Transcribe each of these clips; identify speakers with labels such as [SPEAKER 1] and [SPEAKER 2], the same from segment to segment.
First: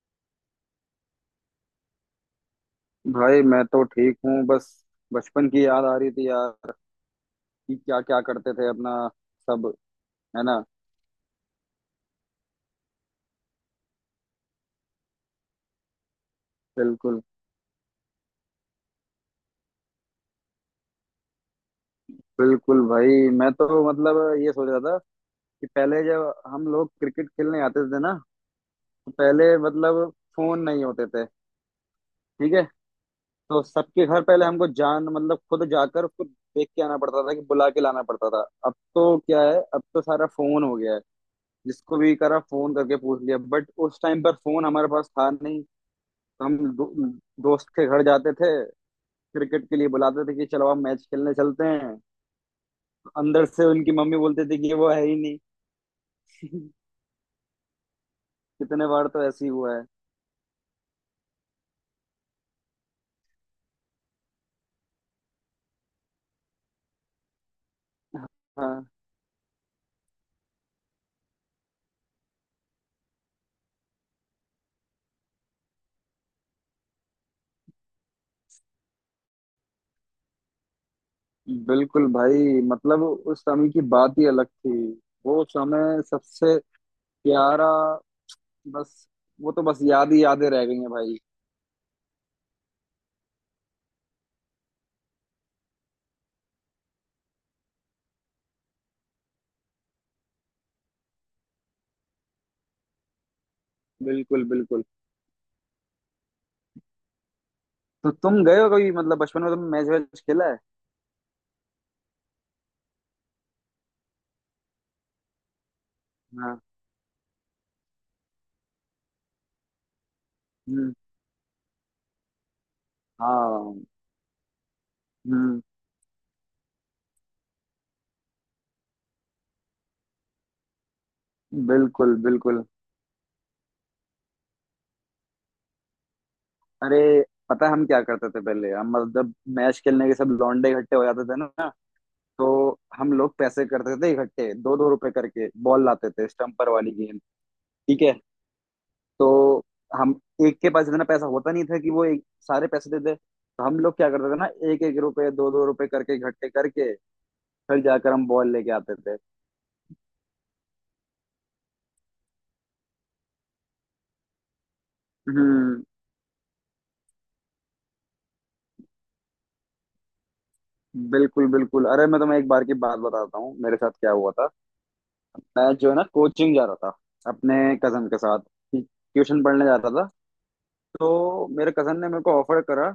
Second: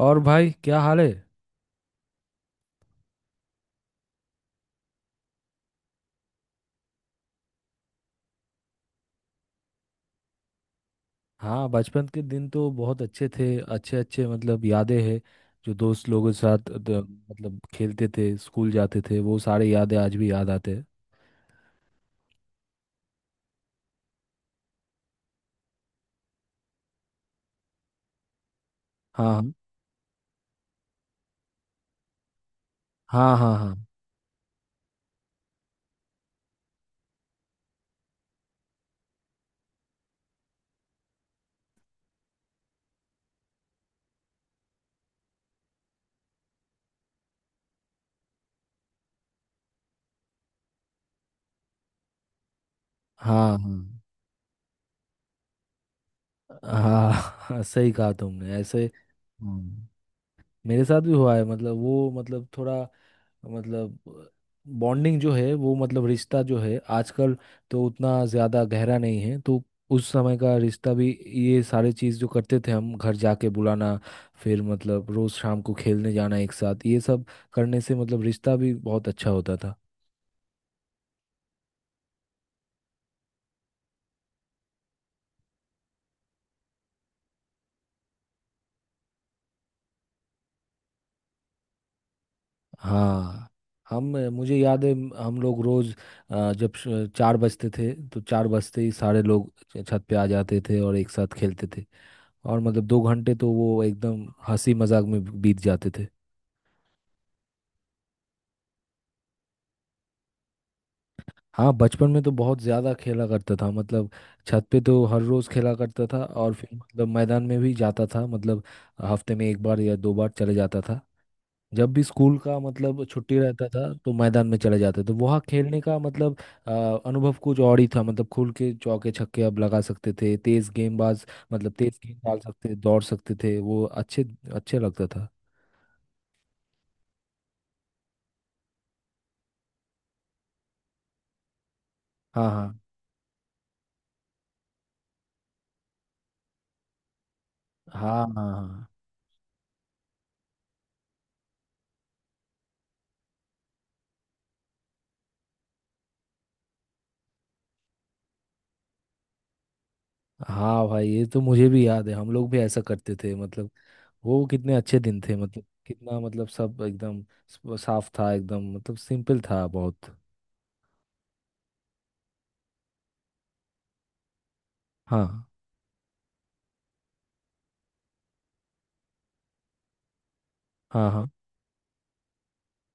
[SPEAKER 1] और भाई क्या हाल है?
[SPEAKER 2] भाई मैं तो ठीक हूँ बस। बचपन की याद आ रही थी यार कि क्या क्या करते थे अपना सब। है ना।
[SPEAKER 1] हाँ, बचपन के दिन तो बहुत अच्छे थे। अच्छे अच्छे मतलब यादें हैं। जो दोस्त लोगों के साथ
[SPEAKER 2] बिल्कुल
[SPEAKER 1] मतलब खेलते थे, स्कूल जाते थे, वो सारे यादें आज भी याद आते हैं।
[SPEAKER 2] बिल्कुल भाई, मैं तो मतलब ये सोच रहा था कि पहले जब हम लोग क्रिकेट खेलने आते थे ना, तो
[SPEAKER 1] हाँ,
[SPEAKER 2] पहले मतलब फोन नहीं होते थे। ठीक है।
[SPEAKER 1] हाँ, हाँ,
[SPEAKER 2] तो
[SPEAKER 1] हाँ,
[SPEAKER 2] सबके घर पहले हमको जान मतलब खुद जाकर खुद देख के आना पड़ता था कि बुला के लाना पड़ता था। अब तो क्या है, अब तो सारा फोन हो गया है। जिसको भी करा फोन करके पूछ लिया, बट उस टाइम पर फोन हमारे पास था नहीं। तो हम दोस्त के घर जाते थे, क्रिकेट के लिए बुलाते थे कि चलो आप मैच खेलने चलते हैं। अंदर से उनकी
[SPEAKER 1] हाँ,
[SPEAKER 2] मम्मी बोलती थी कि वो है ही नहीं।
[SPEAKER 1] हाँ, हाँ, हाँ, सही कहा तुमने ऐसे।
[SPEAKER 2] कितने बार तो ऐसे ही हुआ है।
[SPEAKER 1] मेरे साथ भी हुआ है मतलब वो मतलब थोड़ा मतलब बॉन्डिंग जो है वो मतलब रिश्ता जो है आजकल तो उतना ज़्यादा
[SPEAKER 2] हाँ।
[SPEAKER 1] गहरा नहीं है तो उस समय का रिश्ता भी, ये सारी चीज़ जो करते थे हम, घर जाके बुलाना, फिर मतलब रोज़ शाम को खेलने जाना एक साथ, ये सब करने से मतलब रिश्ता भी बहुत अच्छा होता था।
[SPEAKER 2] बिल्कुल भाई मतलब उस समय की बात ही अलग थी। वो समय सबसे प्यारा। बस वो तो बस याद ही यादें रह गई हैं भाई।
[SPEAKER 1] हाँ। हम, मुझे याद है हम लोग रोज़ जब चार बजते थे तो चार बजते ही सारे लोग छत पे आ जाते थे और एक साथ खेलते थे। और मतलब दो घंटे तो वो एकदम
[SPEAKER 2] बिल्कुल
[SPEAKER 1] हंसी
[SPEAKER 2] बिल्कुल।
[SPEAKER 1] मजाक में बीत जाते थे।
[SPEAKER 2] तो तुम गए हो कभी मतलब बचपन में तुम मैच वैच खेला है?
[SPEAKER 1] हाँ, बचपन में तो बहुत ज़्यादा खेला करता था मतलब। छत पे तो हर रोज़ खेला करता था और
[SPEAKER 2] हाँ।
[SPEAKER 1] फिर मतलब मैदान में भी जाता था मतलब हफ्ते में एक बार या दो बार चले जाता
[SPEAKER 2] हम्म।
[SPEAKER 1] था। जब भी स्कूल का मतलब छुट्टी रहता
[SPEAKER 2] हाँ।
[SPEAKER 1] था तो मैदान में चले जाते, तो वहाँ
[SPEAKER 2] हम्म।
[SPEAKER 1] खेलने का मतलब अ, अनुभव कुछ और ही था। मतलब खुल के चौके छक्के अब लगा सकते थे, तेज़ गेंदबाज मतलब तेज़
[SPEAKER 2] बिल्कुल
[SPEAKER 1] गेंद डाल
[SPEAKER 2] बिल्कुल।
[SPEAKER 1] सकते, दौड़ सकते थे, वो अच्छे अच्छे लगता था।
[SPEAKER 2] अरे पता है हम क्या करते थे पहले? हम मतलब मैच खेलने के सब लौंडे इकट्ठे हो जाते थे ना। तो
[SPEAKER 1] हाँ, हाँ,
[SPEAKER 2] हम लोग पैसे करते थे इकट्ठे, दो दो रुपए करके बॉल लाते थे, स्टम्पर वाली गेंद। ठीक है।
[SPEAKER 1] हाँ, हाँ, हाँ,
[SPEAKER 2] तो हम एक के पास इतना पैसा होता नहीं था कि वो एक सारे पैसे दे दे, तो हम लोग क्या करते थे ना, एक एक रुपए दो दो रुपए करके इकट्ठे करके फिर जाकर हम बॉल लेके आते थे।
[SPEAKER 1] हाँ, भाई ये तो मुझे भी याद है, हम लोग भी ऐसा करते थे मतलब। वो कितने अच्छे दिन थे मतलब,
[SPEAKER 2] हम्म।
[SPEAKER 1] कितना मतलब सब एकदम साफ था, एकदम मतलब सिंपल था बहुत।
[SPEAKER 2] बिल्कुल बिल्कुल। अरे मैं तुम्हें एक बार की बात बताता हूँ मेरे साथ क्या हुआ था।
[SPEAKER 1] हाँ,
[SPEAKER 2] मैं जो है ना कोचिंग जा रहा था अपने कजन के साथ, ट्यूशन पढ़ने जाता था।
[SPEAKER 1] हाँ, हाँ,
[SPEAKER 2] तो मेरे कजन ने मेरे को ऑफर करा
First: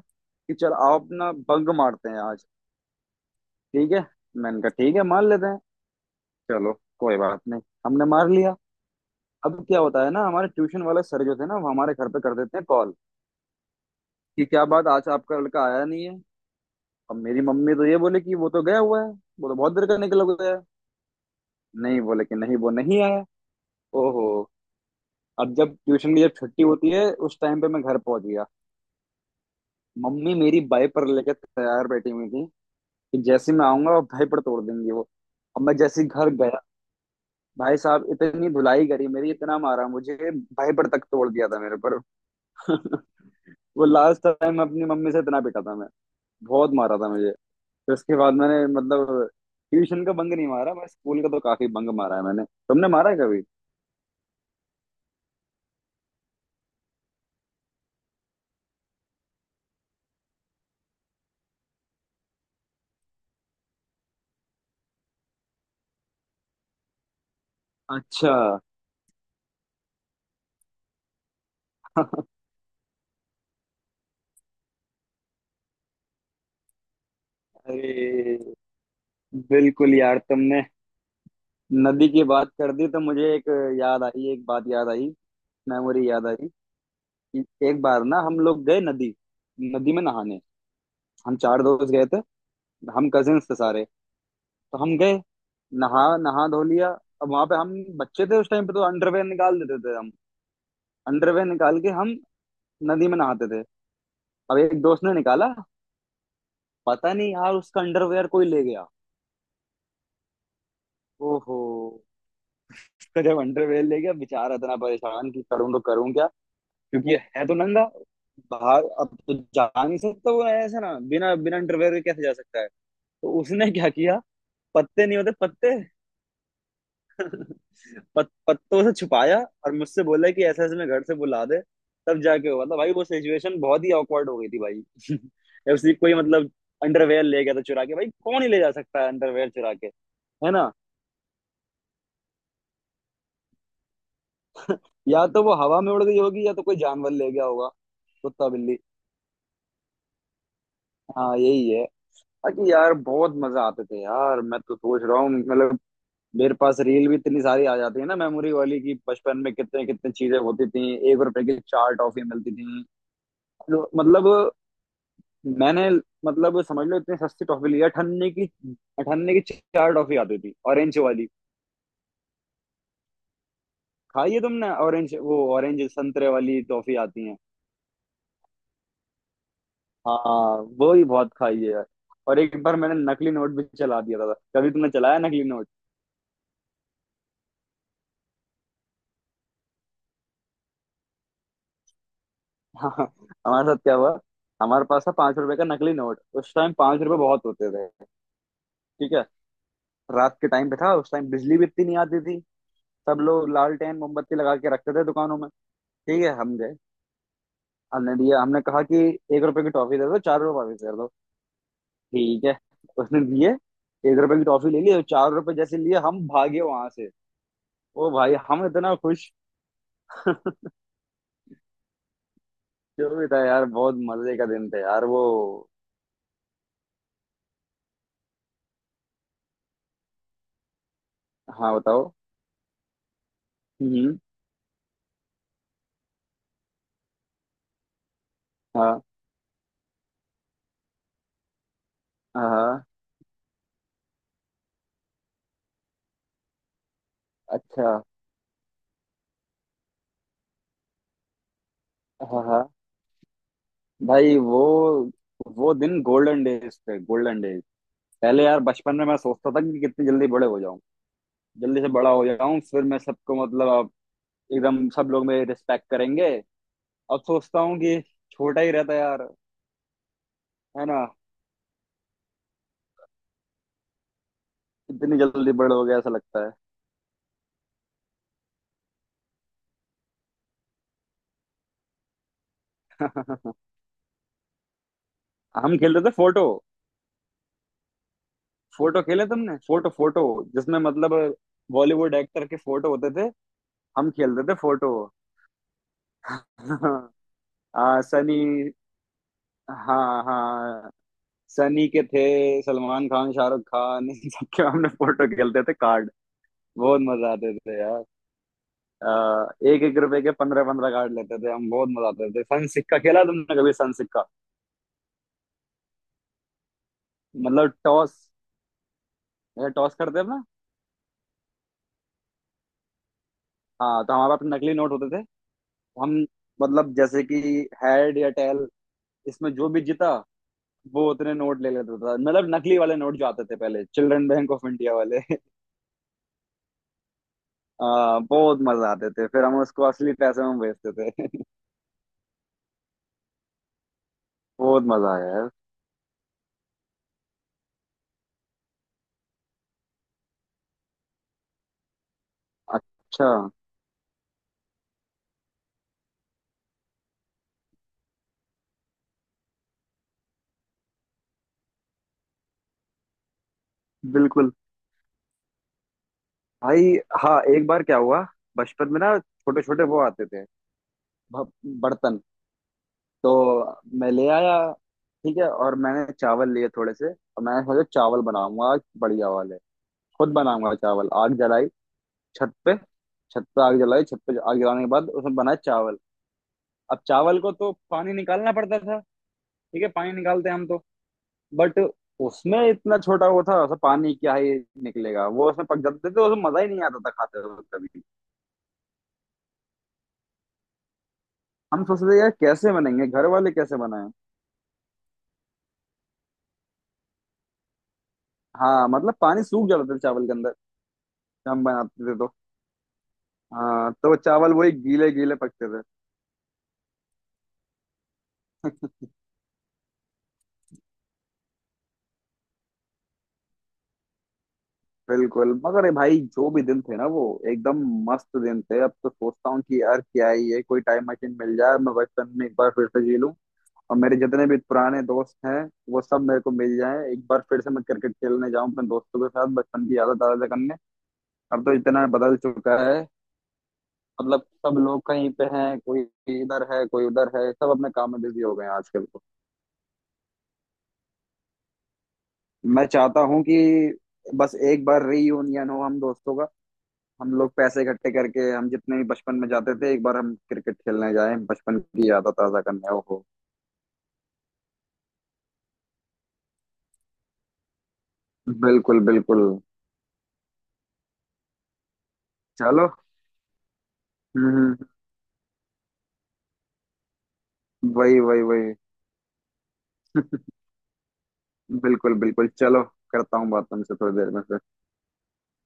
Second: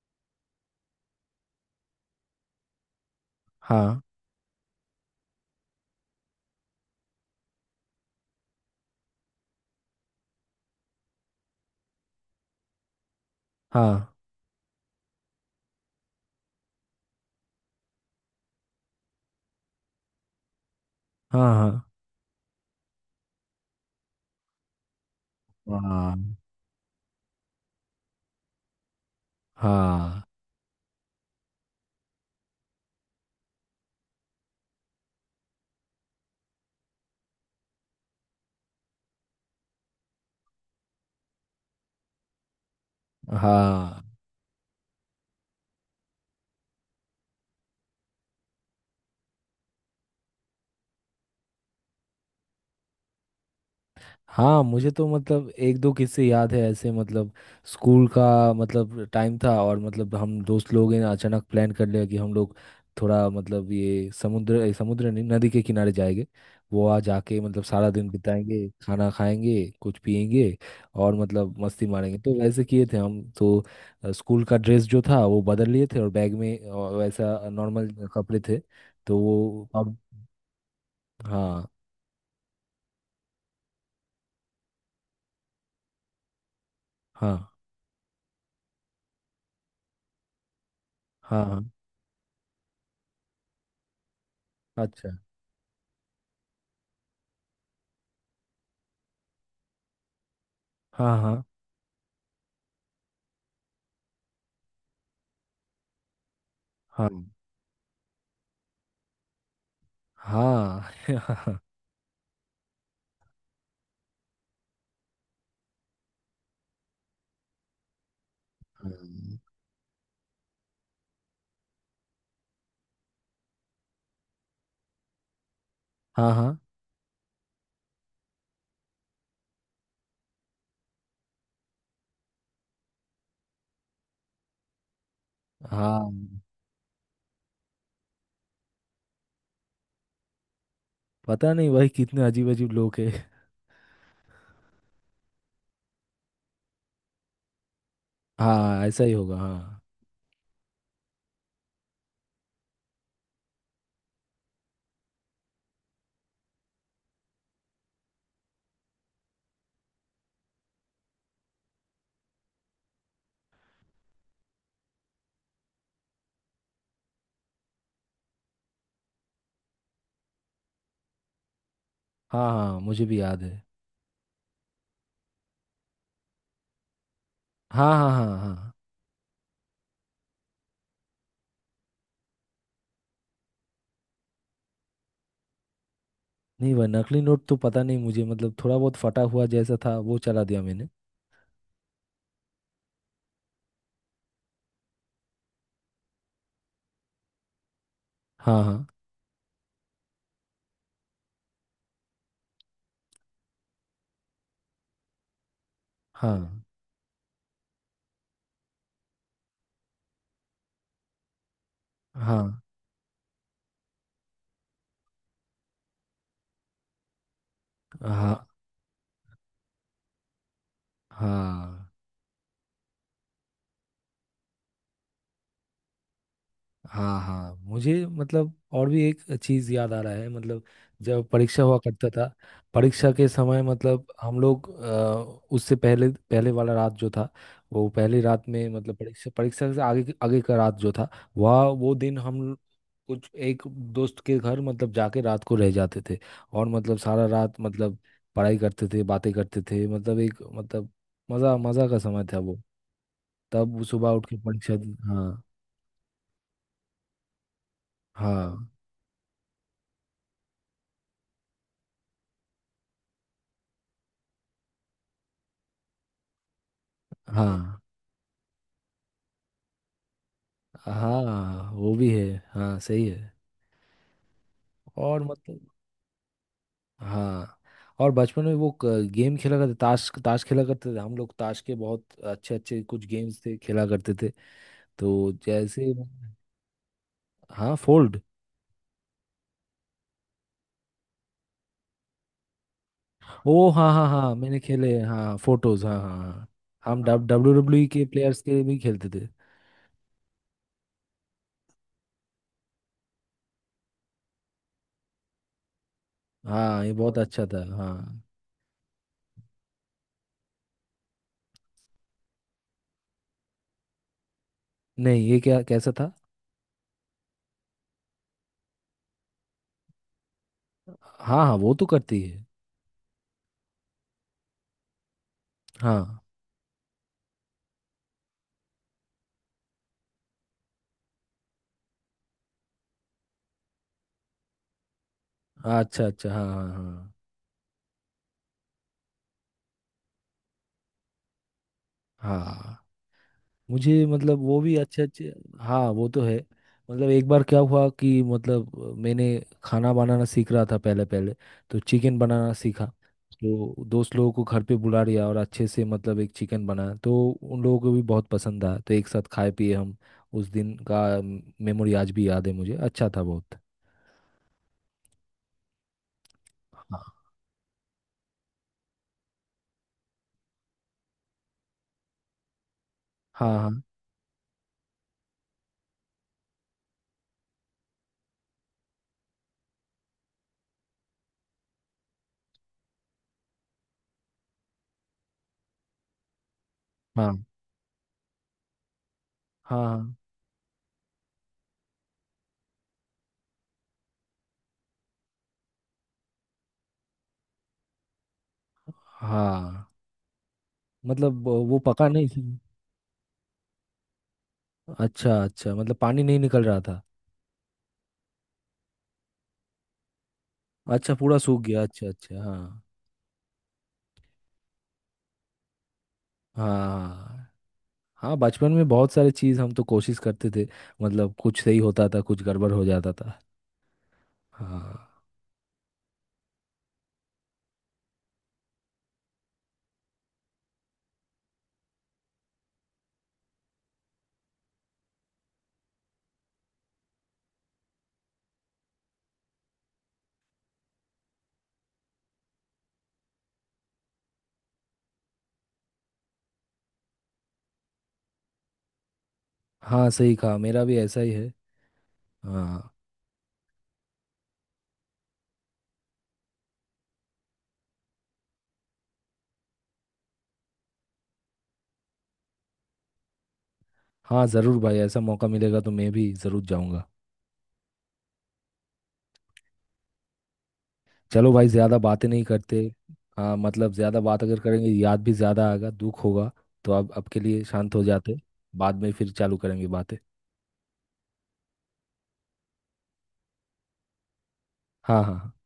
[SPEAKER 2] कि चल आओ अपना बंक मारते हैं आज। ठीक है। मैंने कहा ठीक है, मार लेते हैं। चलो, कोई बात नहीं। हमने मार लिया। अब क्या होता है ना, हमारे ट्यूशन वाले सर जो थे ना वो हमारे घर पे कर देते हैं कॉल
[SPEAKER 1] हाँ,
[SPEAKER 2] कि क्या बात आज आपका लड़का आया नहीं है। अब मेरी मम्मी तो ये बोले कि वो तो गया हुआ है, वो तो बहुत देर का निकला गया है।
[SPEAKER 1] हाँ, हाँ, हाँ,
[SPEAKER 2] नहीं बोले कि नहीं वो नहीं आया। ओहो। अब जब ट्यूशन की जब
[SPEAKER 1] हाँ,
[SPEAKER 2] छुट्टी होती है उस टाइम पे मैं घर पहुंच गया।
[SPEAKER 1] हाँ,
[SPEAKER 2] मम्मी मेरी बाइपर लेके तैयार बैठी हुई थी कि जैसे मैं आऊंगा वो भाई पर तोड़ देंगी वो। और मैं जैसे ही घर गया, भाई साहब इतनी धुलाई करी मेरी, इतना मारा मुझे, भाईपर तक तोड़ दिया था मेरे पर।
[SPEAKER 1] हाँ,
[SPEAKER 2] वो
[SPEAKER 1] हाँ,
[SPEAKER 2] लास्ट टाइम अपनी मम्मी से इतना पिटा था मैं। बहुत मारा था मुझे। फिर उसके बाद मैंने मतलब ट्यूशन का बंक नहीं मारा। मैं स्कूल का तो काफी बंक मारा है मैंने। तुमने मारा है कभी?
[SPEAKER 1] हाँ, मुझे तो मतलब एक दो किस्से याद है ऐसे मतलब स्कूल का मतलब टाइम था और मतलब हम दोस्त लोग हैं अचानक प्लान कर लिया कि हम लोग थोड़ा मतलब ये समुद्र समुद्र नहीं, नदी के किनारे जाएंगे। वहाँ जाके मतलब सारा दिन
[SPEAKER 2] अच्छा।
[SPEAKER 1] बिताएंगे, खाना खाएंगे, कुछ पिएंगे और मतलब मस्ती मारेंगे, तो वैसे किए थे हम तो। स्कूल का ड्रेस जो था वो बदल लिए थे और बैग में वैसा नॉर्मल कपड़े
[SPEAKER 2] अरे
[SPEAKER 1] थे, तो वो
[SPEAKER 2] बिल्कुल
[SPEAKER 1] अब।
[SPEAKER 2] यार, तुमने
[SPEAKER 1] हाँ,
[SPEAKER 2] नदी की बात कर दी तो मुझे एक याद आई, एक बात याद आई, मेमोरी याद आई
[SPEAKER 1] हाँ,
[SPEAKER 2] कि एक बार ना हम लोग गए नदी, नदी में नहाने। हम
[SPEAKER 1] हाँ,
[SPEAKER 2] चार
[SPEAKER 1] हाँ,
[SPEAKER 2] दोस्त गए थे। हम कजिन्स थे सारे। तो हम
[SPEAKER 1] अच्छा,
[SPEAKER 2] गए, नहा नहा धो लिया। अब वहां पे हम बच्चे थे उस टाइम पे तो अंडरवेयर निकाल देते थे हम।
[SPEAKER 1] हाँ, हाँ,
[SPEAKER 2] अंडरवेयर निकाल के हम नदी में नहाते थे। अब एक दोस्त ने निकाला,
[SPEAKER 1] हाँ,
[SPEAKER 2] पता नहीं यार उसका अंडरवेयर कोई ले गया।
[SPEAKER 1] हाँ,
[SPEAKER 2] ओहो। उसका जब अंडरवेयर ले गया, बेचारा इतना परेशान कि करूं तो करूं क्या। क्योंकि है तो नंगा, बाहर अब तो
[SPEAKER 1] हम्म,
[SPEAKER 2] जा नहीं सकता वो ऐसे ना, बिना बिना अंडरवेयर के कैसे जा सकता है। तो उसने क्या किया, पत्ते नहीं होते पत्ते,
[SPEAKER 1] हाँ, हाँ,
[SPEAKER 2] पत्तों से छुपाया। और मुझसे बोला कि ऐसे ऐसे मैं घर से बुला दे। तब जाके हुआ था भाई, वो सिचुएशन बहुत ही ऑकवर्ड हो गई थी भाई। उसी
[SPEAKER 1] हाँ,
[SPEAKER 2] कोई मतलब अंडरवेयर ले गया था चुरा के, भाई कौन ही ले जा सकता है अंडरवेयर चुरा के। है ना।
[SPEAKER 1] पता नहीं भाई कितने अजीब अजीब लोग हैं।
[SPEAKER 2] या तो वो हवा में उड़ गई होगी या तो कोई जानवर ले गया होगा, कुत्ता बिल्ली।
[SPEAKER 1] हाँ, ऐसा ही होगा, हाँ,
[SPEAKER 2] हाँ यही है। बाकी यार बहुत मजा आते थे यार। मैं तो सोच रहा हूँ मतलब मेरे पास रील भी इतनी सारी आ जाती है ना मेमोरी वाली कि बचपन में कितने कितने चीजें होती थी। 1 रुपए की 4 टॉफी मिलती थी। मतलब मैंने मतलब समझ लो इतने सस्ते टॉफी लिए अठन्ने की। अठन्ने की चार टॉफी आती थी ऑरेंज वाली।
[SPEAKER 1] हाँ, हाँ, मुझे भी याद है,
[SPEAKER 2] खाई है तुमने ऑरेंज? वो ऑरेंज संतरे वाली टॉफी आती है।
[SPEAKER 1] हाँ, हाँ, हाँ, हाँ,
[SPEAKER 2] हाँ। वो ही बहुत खाई है यार। और एक बार मैंने नकली नोट भी चला दिया था। कभी तुमने चलाया नकली नोट?
[SPEAKER 1] नहीं, वह नकली नोट तो पता नहीं, मुझे मतलब थोड़ा बहुत फटा हुआ जैसा था वो चला दिया मैंने।
[SPEAKER 2] हमारे साथ क्या हुआ, हमारे पास था 5 रुपए का नकली नोट। उस टाइम 5 रुपए बहुत होते थे।
[SPEAKER 1] हाँ, हाँ,
[SPEAKER 2] ठीक है। रात के टाइम पे था, उस टाइम बिजली भी इतनी नहीं आती थी। सब लोग लालटेन मोमबत्ती लगा के रखते थे दुकानों में। ठीक है। हम
[SPEAKER 1] हाँ,
[SPEAKER 2] हमने दिया, हमने कहा कि 1 रुपए की टॉफी दे दो, 4 रुपए वापस कर दो। ठीक है।
[SPEAKER 1] हाँ,
[SPEAKER 2] उसने दिए 1 रुपए की टॉफी ले ली और 4 रुपए जैसे लिए, हम भागे वहां से। ओ भाई
[SPEAKER 1] हाँ,
[SPEAKER 2] हम इतना खुश।
[SPEAKER 1] हाँ,
[SPEAKER 2] जो भी था यार, बहुत मजे का दिन था यार वो।
[SPEAKER 1] हाँ, हाँ, मुझे मतलब और भी एक चीज याद आ रहा है मतलब, जब परीक्षा
[SPEAKER 2] हाँ
[SPEAKER 1] हुआ करता
[SPEAKER 2] बताओ।
[SPEAKER 1] था। परीक्षा के समय मतलब
[SPEAKER 2] हम्म।
[SPEAKER 1] हम लोग उससे पहले पहले वाला रात जो था, वो पहली रात में मतलब
[SPEAKER 2] हाँ।
[SPEAKER 1] परीक्षा, परीक्षा से आगे आगे का रात जो था, वह वो दिन
[SPEAKER 2] हाँ।
[SPEAKER 1] हम
[SPEAKER 2] हाँ।
[SPEAKER 1] कुछ एक दोस्त के घर मतलब जाके रात को रह जाते थे। और मतलब सारा रात
[SPEAKER 2] अच्छा।
[SPEAKER 1] मतलब पढ़ाई करते थे, बातें करते थे, मतलब एक मतलब मजा मजा का समय था
[SPEAKER 2] हाँ।
[SPEAKER 1] वो।
[SPEAKER 2] हाँ।
[SPEAKER 1] तब सुबह उठ
[SPEAKER 2] भाई
[SPEAKER 1] के परीक्षा हाँ,
[SPEAKER 2] वो दिन गोल्डन डेज थे, गोल्डन डेज। पहले यार
[SPEAKER 1] हाँ,
[SPEAKER 2] बचपन में मैं सोचता था कि कितनी जल्दी बड़े हो जाऊं, जल्दी से बड़ा हो जाऊं, फिर मैं सबको मतलब अब एकदम सब लोग मेरी रिस्पेक्ट करेंगे। अब सोचता हूँ
[SPEAKER 1] हाँ,
[SPEAKER 2] कि छोटा ही रहता यार। है ना।
[SPEAKER 1] हाँ, वो भी है, हाँ सही है।
[SPEAKER 2] इतनी
[SPEAKER 1] और
[SPEAKER 2] जल्दी
[SPEAKER 1] मतलब
[SPEAKER 2] बड़े हो गया ऐसा लगता है।
[SPEAKER 1] हाँ, और बचपन में वो गेम खेला करते, ताश ताश खेला करते थे हम लोग, ताश के बहुत अच्छे अच्छे कुछ गेम्स थे खेला करते थे तो
[SPEAKER 2] हम
[SPEAKER 1] जैसे।
[SPEAKER 2] खेलते थे फोटो।
[SPEAKER 1] हाँ फोल्ड।
[SPEAKER 2] फोटो खेले तुमने? फोटो फोटो, जिसमें मतलब बॉलीवुड एक्टर के फोटो होते थे।
[SPEAKER 1] ओ हाँ, हाँ,
[SPEAKER 2] हम
[SPEAKER 1] हाँ,
[SPEAKER 2] खेलते थे
[SPEAKER 1] मैंने
[SPEAKER 2] फोटो।
[SPEAKER 1] खेले हाँ, फोटोज, हाँ, हाँ, हाँ, हम हाँ, डब्ल्यू डब्ल्यू
[SPEAKER 2] हाँ
[SPEAKER 1] के
[SPEAKER 2] सनी,
[SPEAKER 1] प्लेयर्स के भी खेलते थे।
[SPEAKER 2] हाँ हाँ, सनी के थे, सलमान खान शाहरुख खान इन सबके हमने फोटो खेलते थे कार्ड।
[SPEAKER 1] हाँ, ये
[SPEAKER 2] बहुत
[SPEAKER 1] बहुत और
[SPEAKER 2] मजा
[SPEAKER 1] अच्छा
[SPEAKER 2] आते
[SPEAKER 1] था,
[SPEAKER 2] थे यार।
[SPEAKER 1] हाँ।
[SPEAKER 2] आ, एक एक रुपए के 15 15 कार्ड लेते थे हम। बहुत मजा आते थे। सन सिक्का खेला तुमने कभी सन सिक्का?
[SPEAKER 1] नहीं, ये क्या कैसा था?
[SPEAKER 2] मतलब टॉस। अच्छा टॉस करते हैं ना।
[SPEAKER 1] हाँ, हाँ, वो तो करती है।
[SPEAKER 2] हाँ तो हमारे पास नकली नोट होते थे।
[SPEAKER 1] हाँ,
[SPEAKER 2] हम मतलब जैसे कि हेड या टेल, इसमें जो भी जीता वो उतने नोट ले लेता था। मतलब नकली वाले नोट जो आते थे पहले, चिल्ड्रन बैंक ऑफ इंडिया वाले।
[SPEAKER 1] हाँ, अच्छा अच्छा, हाँ, हाँ,
[SPEAKER 2] बहुत मजा आते थे। फिर हम उसको असली पैसे में बेचते थे।
[SPEAKER 1] हाँ, हाँ, मुझे मतलब वो भी
[SPEAKER 2] बहुत
[SPEAKER 1] अच्छे
[SPEAKER 2] मजा आया
[SPEAKER 1] अच्छे,
[SPEAKER 2] यार।
[SPEAKER 1] हाँ वो तो है। मतलब एक बार क्या हुआ कि मतलब मैंने खाना बनाना सीख रहा था पहले पहले, तो चिकन बनाना सीखा,
[SPEAKER 2] अच्छा।
[SPEAKER 1] तो दोस्त लोगों को घर पे बुला लिया और अच्छे से मतलब एक चिकन बनाया तो उन लोगों को भी बहुत पसंद आया, तो एक साथ खाए पिए हम। उस दिन का मेमोरी आज भी याद है मुझे, अच्छा था बहुत।
[SPEAKER 2] बिल्कुल भाई।
[SPEAKER 1] हाँ,
[SPEAKER 2] हाँ एक बार क्या हुआ, बचपन में ना छोटे छोटे वो आते थे, भ- बर्तन। तो
[SPEAKER 1] हाँ,
[SPEAKER 2] मैं ले आया। ठीक है। और मैंने चावल लिए थोड़े से और मैंने सोचा चावल बनाऊंगा आज बढ़िया वाले, खुद बनाऊंगा चावल। आग जलाई छत पे। छत पे आग जलाई, छत पे आग जलाने के बाद उसमें बनाए चावल। अब चावल
[SPEAKER 1] हाँ,
[SPEAKER 2] को तो पानी निकालना पड़ता था।
[SPEAKER 1] हाँ,
[SPEAKER 2] ठीक है, पानी
[SPEAKER 1] हाँ,
[SPEAKER 2] निकालते हम तो, बट उसमें इतना छोटा वो था, उसमें पानी क्या ही निकलेगा, वो उसमें पक जाते थे। तो उसमें मजा ही नहीं आता था खाते वक्त कभी।
[SPEAKER 1] हाँ, मतलब वो
[SPEAKER 2] हम
[SPEAKER 1] पका
[SPEAKER 2] सोचते थे
[SPEAKER 1] नहीं
[SPEAKER 2] यार
[SPEAKER 1] थी।
[SPEAKER 2] कैसे बनेंगे, घर वाले कैसे बनाए।
[SPEAKER 1] अच्छा अच्छा, मतलब पानी नहीं निकल रहा था?
[SPEAKER 2] हाँ मतलब पानी सूख जाता था चावल के अंदर।
[SPEAKER 1] अच्छा पूरा
[SPEAKER 2] जब
[SPEAKER 1] सूख
[SPEAKER 2] हम
[SPEAKER 1] गया, अच्छा
[SPEAKER 2] बनाते थे तो,
[SPEAKER 1] अच्छा, हाँ,
[SPEAKER 2] हाँ, तो चावल वही गीले गीले पकते थे।
[SPEAKER 1] हाँ, हाँ, बचपन में बहुत सारी चीज़ हम तो कोशिश करते थे मतलब, कुछ सही होता था कुछ गड़बड़ हो जाता था। हाँ,
[SPEAKER 2] बिल्कुल मगर ये भाई जो भी दिन थे ना वो एकदम मस्त दिन थे। अब तो सोचता हूँ कि यार क्या ही है, कोई टाइम मशीन मिल जाए मैं बचपन में एक बार फिर से जी लूँ। और मेरे जितने भी पुराने दोस्त हैं वो सब मेरे को मिल जाए एक बार फिर से, मैं क्रिकेट खेलने जाऊँ अपने दोस्तों के साथ बचपन की यादें ताज़ा करने। अब तो इतना बदल चुका है, मतलब सब लोग कहीं पे हैं, कोई इधर है कोई उधर है, सब अपने काम में बिजी हो गए हैं आजकल तो।
[SPEAKER 1] हाँ, सही कहा, मेरा भी ऐसा ही है।
[SPEAKER 2] मैं
[SPEAKER 1] हाँ,
[SPEAKER 2] चाहता हूँ कि बस एक बार रीयूनियन हो हम दोस्तों का, हम लोग पैसे इकट्ठे करके हम जितने भी बचपन में जाते थे एक बार हम क्रिकेट खेलने जाए बचपन की याद ताजा करने। ओहो।
[SPEAKER 1] हाँ, ज़रूर भाई, ऐसा मौका मिलेगा तो मैं भी ज़रूर जाऊँगा।
[SPEAKER 2] बिल्कुल बिल्कुल।
[SPEAKER 1] चलो भाई, ज़्यादा बातें नहीं करते।
[SPEAKER 2] चलो।
[SPEAKER 1] हाँ, मतलब ज़्यादा बात अगर
[SPEAKER 2] हम्म।
[SPEAKER 1] करेंगे याद भी ज़्यादा आएगा, दुख होगा। तो अब के लिए शांत हो
[SPEAKER 2] वही
[SPEAKER 1] जाते।
[SPEAKER 2] वही वही।
[SPEAKER 1] बाद में फिर चालू करेंगे बातें।
[SPEAKER 2] बिल्कुल बिल्कुल। चलो, करता हूँ बात तुमसे थोड़ी देर में फिर।
[SPEAKER 1] हाँ, हाँ, हाँ।